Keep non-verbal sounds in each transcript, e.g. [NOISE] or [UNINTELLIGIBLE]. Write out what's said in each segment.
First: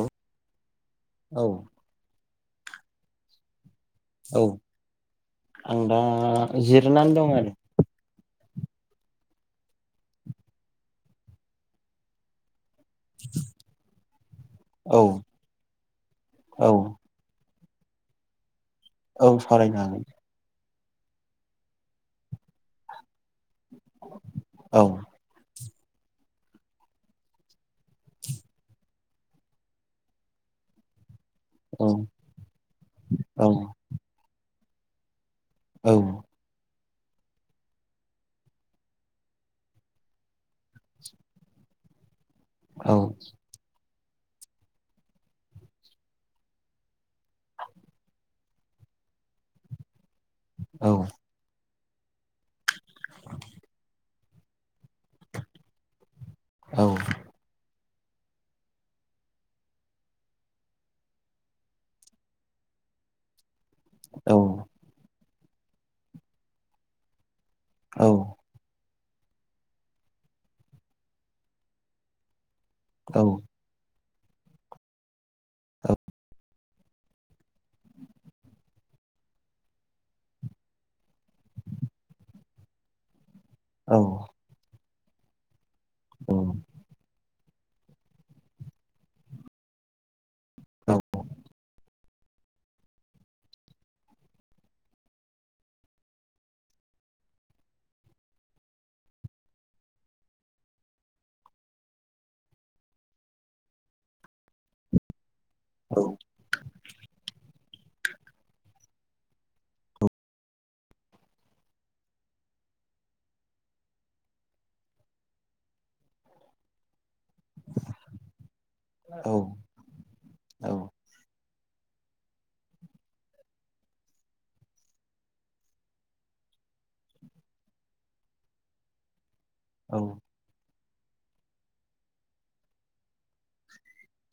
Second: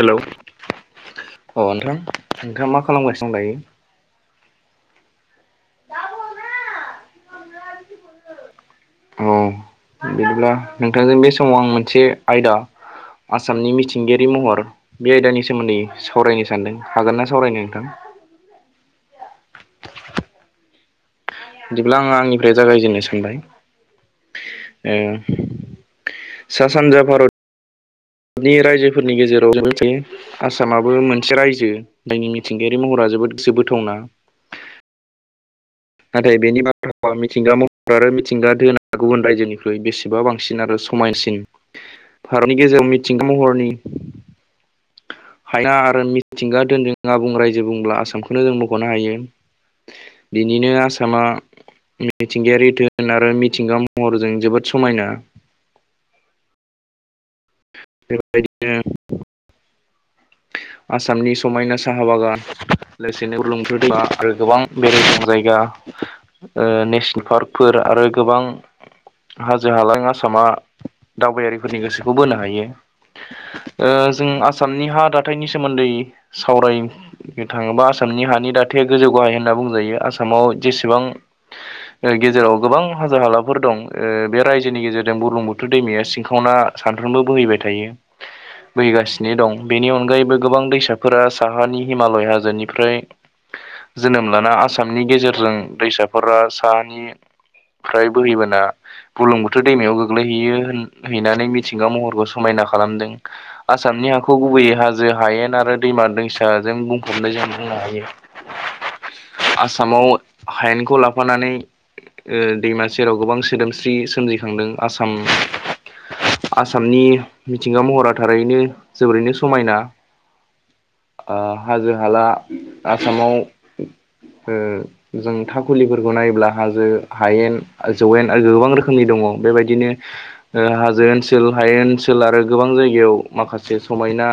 Hello औ अ नोंथां नोंथाङा मा खालामगासिनों दायो औ आं दा जिरनानै दं आरो औ बिदिब्ला नोंथांजों बे समाव आं मोनसे आयदा आसामनि मिथिंगायारि महर औ बे आयदानि सोमोन्दै सावरायनो औ सानदों हागोन नना सावरायनो नोंथां औ सावरायनो हागोन बिदिब्ला आङो आंनिफ्राय जागायजेननो सानबाय हागोन ओ सा सानजा भारत नि रायजोफोरनि गेजेराव जों मोनसे [UNINTELLIGIBLE] आसामाबो मोन से रायजो औ जायनि मिथिंगायारि महरा जोबोद गोसो बोथावना औ नाथाय बेनि बागै [UNINTELLIGIBLE] आबहावा मिथिंगा महर आरो मिथिंगा धोना गुबुन रायजोनिख्रुइ बेसेबा बांसिन आरो समायनासिन [INAUDIBLE] भारतनि गेजेराव औ मिथिंगा महरनि हायना आरो मिथिंगा दोनदों आबुं रायजो बुंब्ला आसामखौनो जों मख'नो हायो बिनिनो औ आसामा मिथिंगायारि दोन आरो मिथिंगा महरजों जोबोद समायना औ बेबायदिनो आसामनि समायना साहा बागान लोगोसेनो बुरलुं [UNINTELLIGIBLE] आरो गोबां बेरायथाव जायगा ओ नेसनेल पार्क [UNINTELLIGIBLE] फोर आरो औ गोबां हाजो हाला आसामा दावबायारिफोरनि गोसोखौ बोनो हायो औ ओ जों आसामनि हा दाथायनि सोमोन्दै सावराय थाङोबा आसामनि हानि दाथाया गोजौ गाहाय होनना बुंजायो आसामाव जेसेबां गेजेराव गोबां हाजो हाला फोर दं औ ओ बे रायजोनि गेजेरजों बुरलुंबुथुर दैमाया सिंखावना सानफ्रोमबो बोहैबाय थायो बोहैगासिनो दं बेनि अनगायैबो गोबां दैसाफोरा साहानि हिमालय हाजोनिफ्राय जोनोम लाना आसामनि गेजेरजों दैसाफोरा साहानि फ्राय बोहैबोना बुरलुंबुथुर दैमायाव गोग्लैहैयो होन हैनानै मिथिंगा महरखौ समायना खालामदों आसामनि हाखौ गुबैयै हाजो हायेन आरो दैमा दैसाजों बुंफबनाय जों बुंनो हायो आसामाव हायेनखौ लाफानानै ओ दैमा सेराव गोबां सोदोमस्रि सोमजिखांदों आसाम आसामनि मिथिंगा महरा थारैनो जोबोरैनो समायना हाजो हाला आसामाव जों थाखाखुलिफोरखौ नायोब्ला हाजो हायेन जौवेन गोबां रोखोमनि दङ बेबायदि बिदिनो हाजो ओनसोल हायेन ओनसोल ओनसोल आरो गोबां जायगायाव माखासे समायना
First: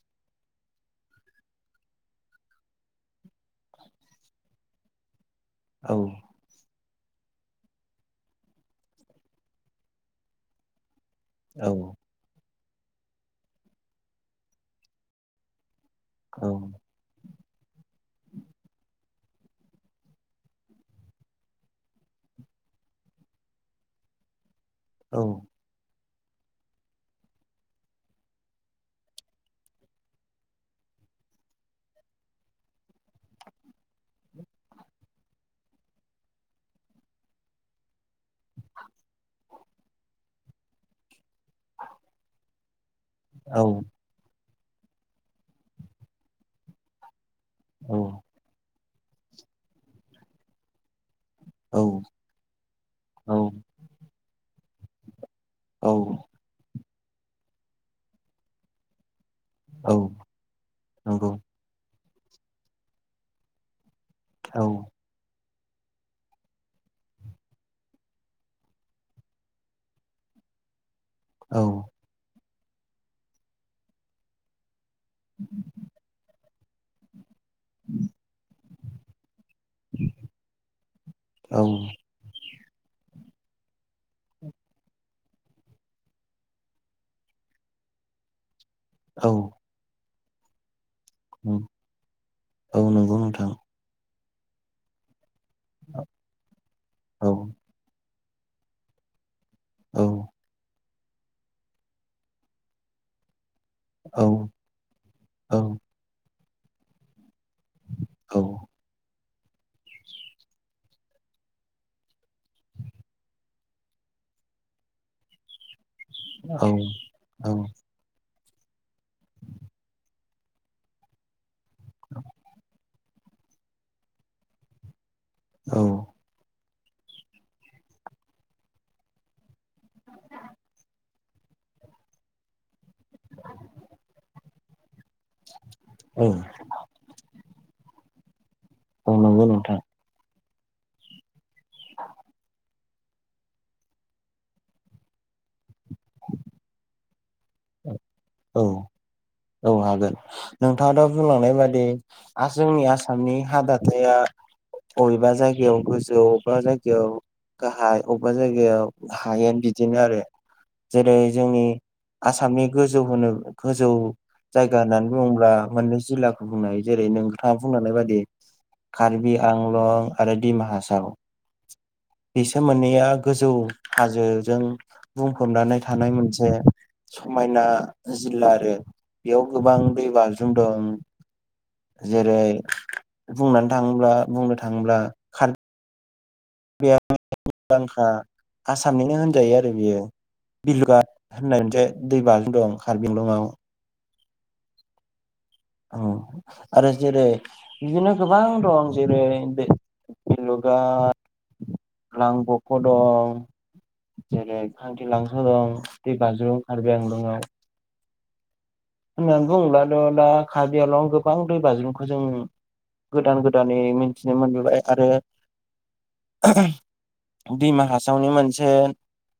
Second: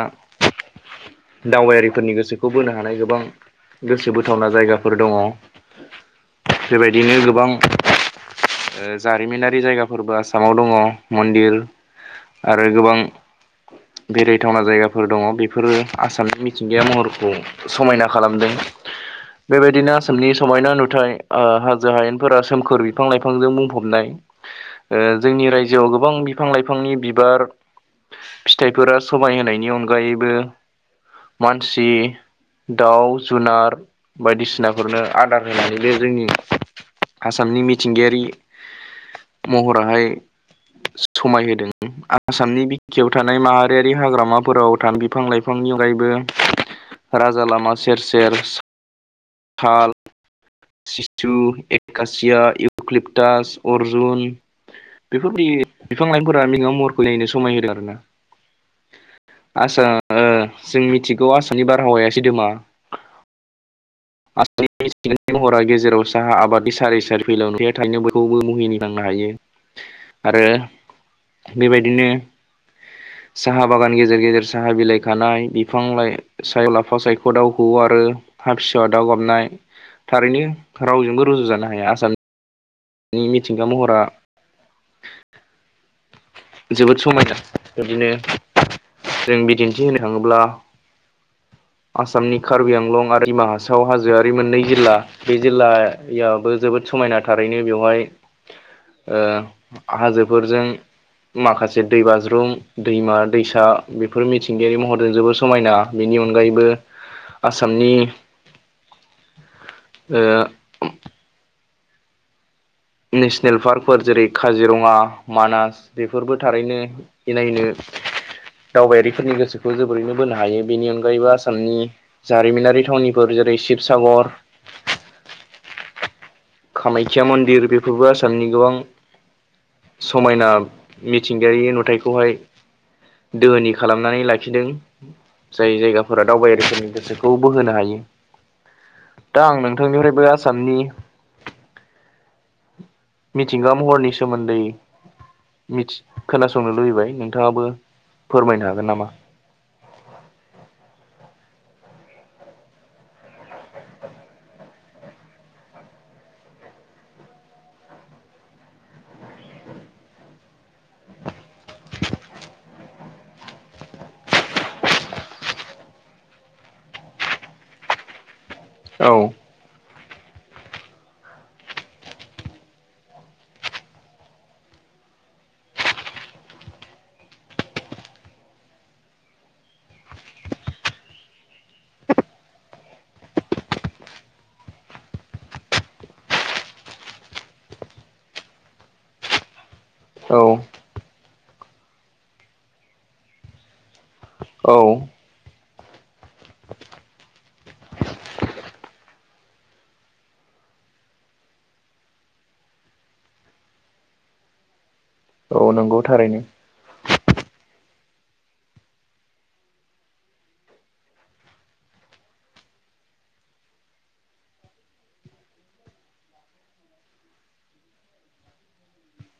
दावबायारिफोरनि गोसोखौ बोनो हानाय गोबां गोसो बोथावना जायगाफोर दङ औ बेबायदिनो गोबां जारिमिनारि जायगाफोरबो आसामाव दङ मन्दिर औ आरो गोबां बेरायथावना जायगाफोर दङ बेफोरो आसामनि मिथिंगाया महरखौ समायना खालामदों बेबायदिनो आसामनि समायना नुथाय हाजो हायेनफोरा सोमखोर बिफां लाइफांजों बुंफबनाय [INAUDIBLE] जोंनि रायजोआव गोबां बिफां लाइफांनि बिबार फिथाइफोरा समाय होनायनि अनगायैबो मानसि दाउ जुनार बायदिसिनाफोरनो आदार होनानै बे जोंनि आसामनि मिथिंगायारि महराहाय समायहोदों आसामनि बिखायाव थानाय माहारियारि औ हाग्रामाफोराव थानाय बिफां लाइफांनि अनगायैबो राजा लामा सेर सेर साल सिसु नंगौ एकासिया औ इउकलिप्टास अर्जुन बेफोरबायदि बिफां औ लाइफांफोरा मैगाव महरखौ नायैनो समाय होदों आरोना आसा जों मिथिगौ औ आसामनि बारहावाया सिदोमा आसामनि बे हरा गेजेराव साहा आबादनि सार इ सारि फैलावया थायनो बखौबो मुहिनि थांनो हायो आरो बेबायदिनो साहा बागान गेजेर गेजेर साहा बिलाइ खानाय बिफां लाइ सायाव लाफा सायख' दाउ हवो आरो हा फिसाहौवा दाउ गाबनाय थारैनो रावजोंबो रुजु जानो हाया आसामनि नि मिथिंगा महरा जोबोद समायना बिदिनो औ जों बिदिन्थि होनो थाङोब्ला आसामनि कार्बि औ आंलं नंगौ आरो दिमा नोंथां हासाव सिथाव हाजोआरि मोननै जिल्ला बे जिल्लायावबो जोबोद समायना औ थारैनो बेवहाय औ हाजोफोरजों माखासे दैबाज्रुम दैमा दैसा बेफोर औ मिथिंगायारि महरजों जोबोर समायना बिनि अनगायैबो आसामनि औ नेसनेल पार्कफोर जेरै काजिरङा मानास बेफोरबो औ थारैनो औ इनायनो दावबायारिफोरनि गोसोखौ जोबोरैनो बोनो हायो बेनि अनगायैबो आसामनि जारिमिनारि थावनिफोर जेरै शिबसागर औ कामायख्या मन्दिर बेफोरबो आसामनि गोबां समायना मिथिंगायारि नुथायखौहाय दोहोनि खालामनानै लाखिदों जाय औ जायगाफोरा दावबायारिफोरनि गोसोखौ खौ बोहोनो हायो औ नंगौ दा आं नोंथां नोंथांनिफ्रायबो आसामनि मिथिंगा महरनि सोमोन्दै खोनासंनो लुबैबाय नों नोंथाङाबो औ फोरमायनो हागोन नामा औ हागोन नोंथाङा दा' बुंलांनाय बादि जोंनि आसामनि हा दाथाया बबेबा जायगायाव गोजौ बबेबा जायगायाव गाहाय अबेबा जायगायाव हायो बिदिनो आरो जेरै जोंनि आसामनि गोजौ होनो गोजौ जायगा होननानै बुङोब्ला मोननै जिल्लाखौ बुंनो हायो जेरै नोंथाङा बुंलांनाय बायदि औ कार्बि आंलं आरो दिमा हासाव बिसोर मोननैया गोजौ हाजोजों बुंफबनानै थानाय मोनसे समायना जिल्ला आरो बेयाव गोबां दै बाज्रुम दं जेरै बुंनानै थाङोब्ला बुंनो थाङोब्ला बे मुंदांखा आसामनिनो होनजायो आरो बियो औ बिलुगाट होननाय मोनसे दै बाज्रुम दं कारबिआलंआव औ आरो जेरै बिदिनो गोबां दं जेरै बेलुगाट लांबख' दं जेरै खांखि लांसो औ दं नंगौ बे थारैनो बाज्रुम खारबिआंलंआव होननानै बुङोब्लाथ' दा कारबिआलंआव गोबां दैबाज्रुमखौ जों गोदान गोदानै मिथिनो मोनबोबाय आरो दिमा हासावनि मोनसे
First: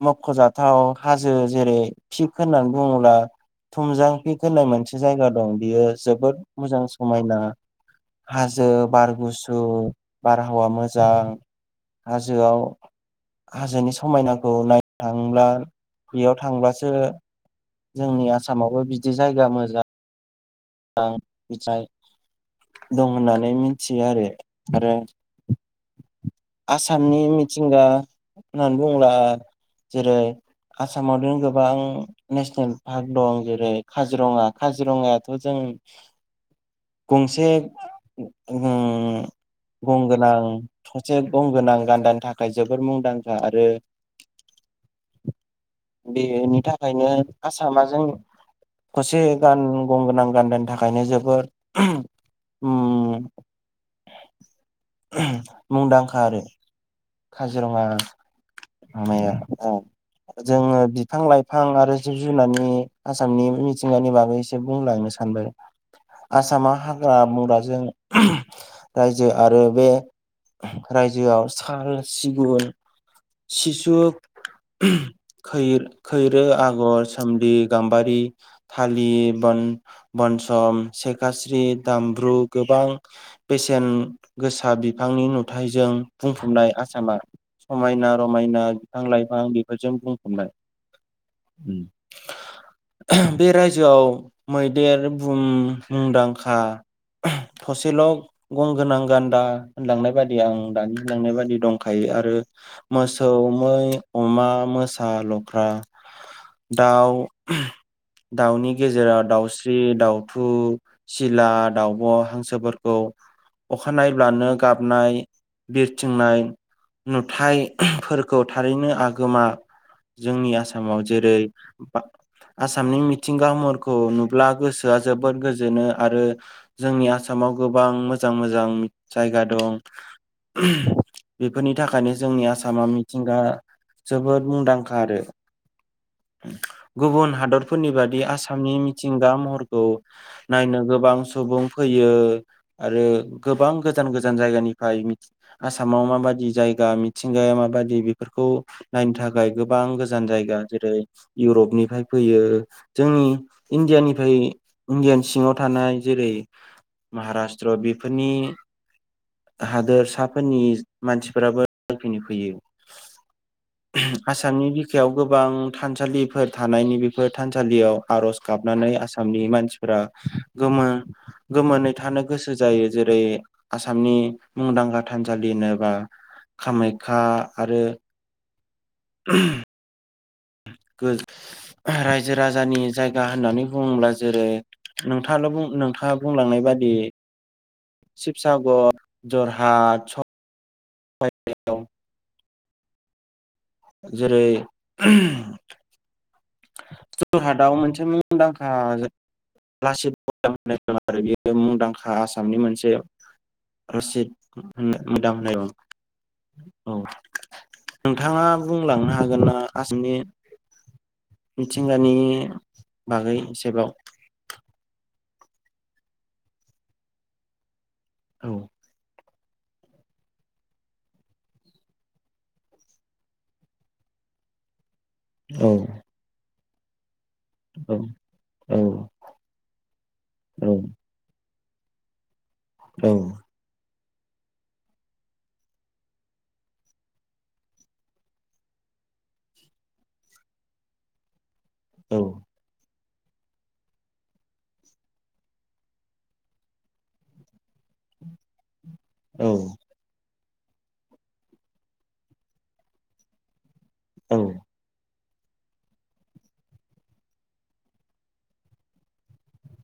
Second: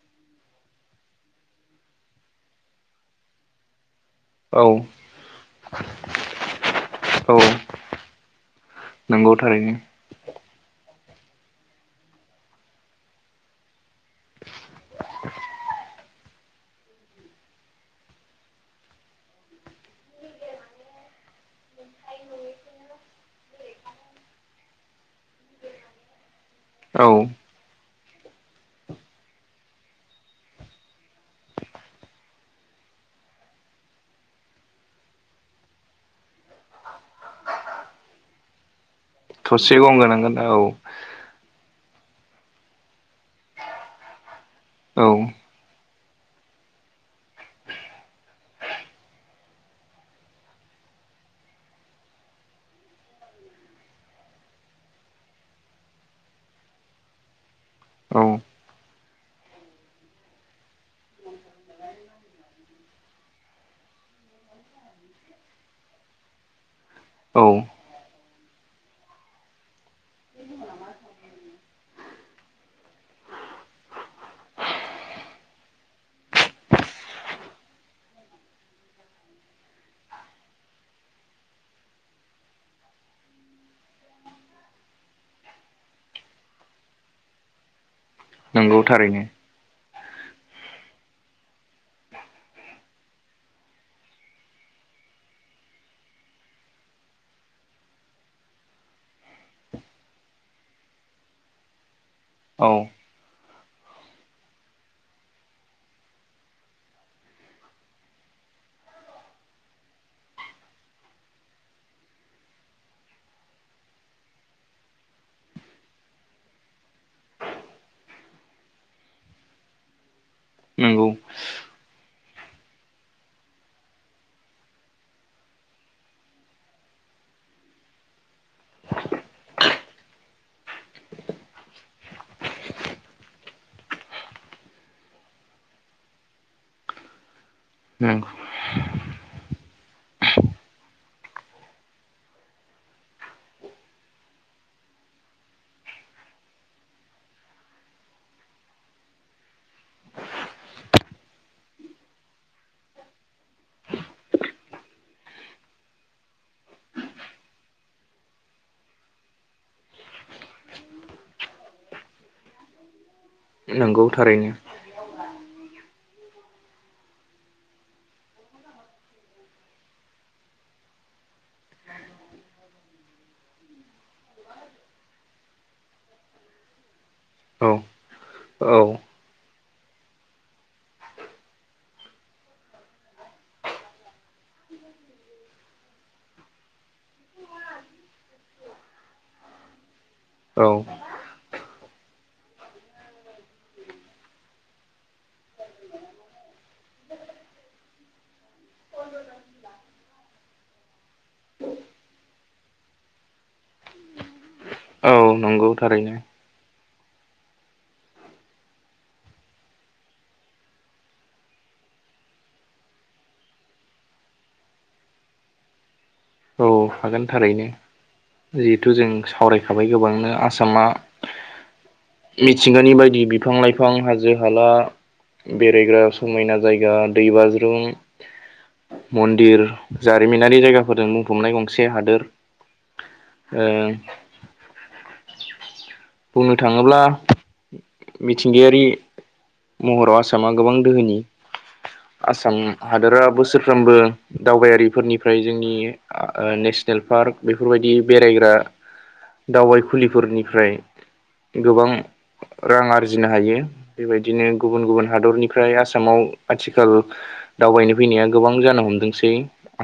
मख'जाथाव हाजो जेरै पिक होननानै बुङोब्ला थुमजां पिक होननाय औ मोनसे जायगा दं बियो जोबोद मोजां औ समायना हाजो बार नंगौ गुसु थारैनो बारहावा मोजां हाजोआव हाजोनि समायनाखौ नायनो थांब्ला बेयाव थांब्लासो जोंनि आसामावबो बिदि जायगा मोजां आं [UNINTELLIGIBLE] दं होननानै मिथियो आरो आरो औ आसामनि मिथिंगा होननानै बुङोब्ला जेरै आसामावनो गोबां नेसनेल पार्क दं जेरै काजिरङा काजिरङाया खौ जों गंसे ओ थसे गं गोनांगोन गंगोनां औ थसे गंगोनां गान्दानि थाखाय जोबोर मुंदांखा आरो औ बेनि थाखायनो आसामा जों [UNINTELLIGIBLE] गान गं गोनां गान्दानि थाखायनो जोबोर मुंदांखा आरो काजिरङा औ माबाया औ जोङो बिफां लाइफां आरो जिब जुनारनि आसामनि मिथिंगानि बागै एसे बुंलांनो सानदो आसामा हाग्रा औ बंग्राजों रायजो आरो बे रायजोआव साल सिगुन सिसु खै खैरो आगर सोमब्लि गाम्बारि थालि बन बनसम सेखास्रि दामब्रु गोबां बेसेन गोसा बिफांनि नुथायजों बुंफबनाय आसामा समायना रमायना नंगौ बिफां थारैनो लाइफां बेफोरजों बुं [UNINTELLIGIBLE] ओम बे रायजोआव मैदेर बुहुम मुंदांखा थसेल' गंगोनां गान्दा होनलांनाय बादि आं दानि होनलांनाय बायदि दंखायो आरो औ मो मोसौ मै अमा मोसा लख्रा दाउ दाउनि गेजेराव दाउस्रि दाउथु सिला दावब' हांसोफोरखौ अखानायब्लानो गाबनाय बिरथिंनाय नुथायफोरखौ थारैनो आगोमा जोंनि आसामाव नंगौ जेरै आसामनि मिथिंगा महरखौ नुब्ला गोसोआ जोबोद गोजोनो आरो जोंनि आसामाव गोबां मोजां मोजां जायगा दं बेफोरनि थाखायनो जोंनि आसामा मिथिंगा जोबोद मुंदांखा आरो गुबुन हादरफोरनि बादि नंगौ आसामनि मिथिंगा महरखौ नायनो गोबां सुबुं फैयो आरो गोबां गोजान गोजान जायगानिफ्राय आसामाव माबादि जायगा मिथिंगाया माबादि बेफोरखौ नायनो थाखाय गोबां गोजान जायगा जेरै इउरपनिफ्राय फैयो जोंनि इण्डियानिफ्राय इण्डियानि सिङाव थानाय जेरै महाराष्ट्र बेफोरनि हादोर [UNINTELLIGIBLE] फोरनि मानसिफोराबोनो फैयो नंगौ थारैनो आसामनि बिखायाव गोबां थानसालिफोर थानायनि बेफोर थानसालियाव आर'ज गाबनानै आसामनि मानसिफो फोरा गोमो गोमोनै थानो गोसो जायो जेरै आसामनि मुंदांखा थानसालिनो बा कामाख्या औ आरो औ [INAUDIBLE] गो रायजो राजानि जायगा होननानै बुङोब्ला जेरै नोंथाङानो बुं नोंथाङा बुंलांनाय बादि शिबसागर जरहाट औ बायदिसिना दं [UNINTELLIGIBLE] जेरै जरहाटाव मोनसे मुंदांखा जाय लासिद बरफुकन [UNINTELLIGIBLE] होननाय दं आरो बेयो मुंदांखा आसामनि मोनसे रसिद औ नंगौ थारैनो [UNINTELLIGIBLE] [UNINTELLIGIBLE] औ नोंथाङा बुंलांनो हागोन ना आसामनि मिथिंगानि बागै एसेबाव औ हागोन थारैनो औ जिहेथु जों सावरायखाबाय गोबांनो आसामा मिथिंगानि बायदि बिफां लाइफां हाजो हाला बेरायग्रा समायना जायगा दै बाज्रु औ औ ज्रपम मन्दिर जारिमिनारि औ जायगाफोरजों बुंफबनाय गंसे हादोर औ ओ बुंनो थाङोब्ला मिथिंगायारि महराव आसामा गोबां दोहोनि औ आसाम हादोरा बोसोरफ्रोमबो दावबायारिफोरनिफ्राय जोंनि नेसनेल पार्क बेफोरबायदि बेरायग्रा औ दावबाय खुलिफोरनिफ्राय गोबां रां आरजिनो हायो औ बेबायदिनो गुबुन गुबुन हादरनिफ्राय आसामाव आथिखाल दावबायनो फैनाया गोबां जानो हमदोंसै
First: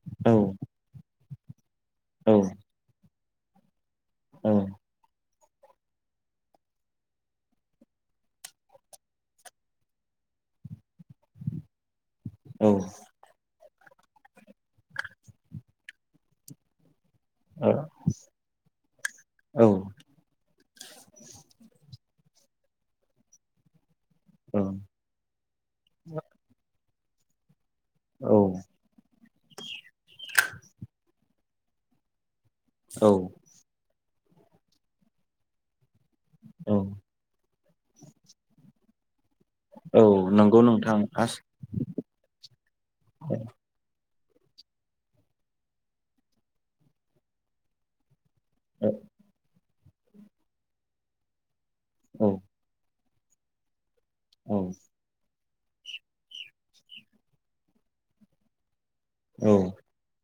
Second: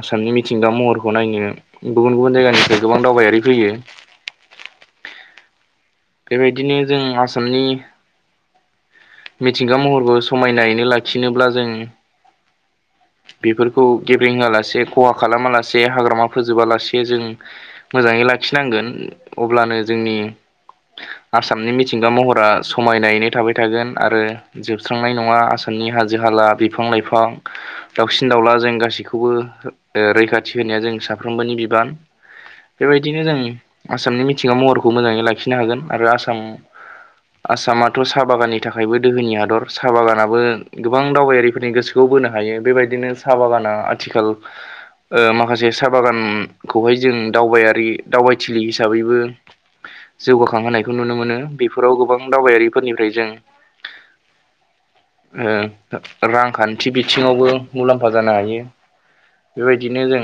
आसामनि औ मिथिंगा महरखौ नायनो गुबुन गुबुन जायगानिफ्राय गोबां दावबायारि फैयो औ बेबायदिनो जों आसामनि मिथिंगा महरखौ समायनायैनो लाखिनोब्ला जों औ बेफोरखौ गेब्रेंआ लासे खहा खालामा लासे हाग्रामा फोजोबालासे जों मोजाङै लाखिनांगोन अब्लानो जोंनि आसामनि मिथिंगा महरा समायनायैनो थाबाय थागोन आरो जोबस्रांनाय नङा आसामनि हाजो हाला बिफां लाइफां दाउसिन औ दाउला जों गासैखौबो ओ रैखाथि होनाया जों साफ्रोमबोनि बिबान। बेबायदिनो जों आसामनि मिथिंगा महरखौ मोजाङै लाखिनो हागोन। आरो आसाम आसामाथ' साहा बागाननि थाखायबो दोहोनि हादर। साहा औ बागानाबो नंगौ नोंथां गोबां आस दावबायारिफोरनि गोसोखौ बोनो हायो। बेबायदिनो साहा बागाना आथिखाल [INAUDIBLE] ओ माखासे साहा बागानखौहाय जों दावबायारि दावबायथिलि औ हिसाबैबो जौगाखांहोनायखौ नुनो मोनो। बेफोराव गोबां औ दावबायारिफोरनिफ्राय जों [UNINTELLIGIBLE] ओ रांखान्थि बिथिङावबो मुलाम्फा जानो हायो। औ बेबाय बिदिनो जों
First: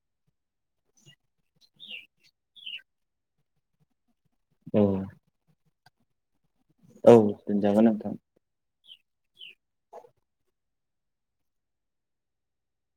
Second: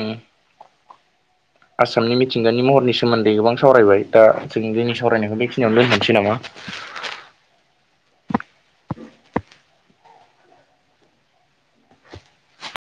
आसामनि मिथिंगानि महरनि सोमोन्दै गोबां सावरायबाय दा दिनै औ जोंनि सावरायनायखौ बेखिनियावनो दोनथनिसै नामा? औ दोनजागोन नोंथां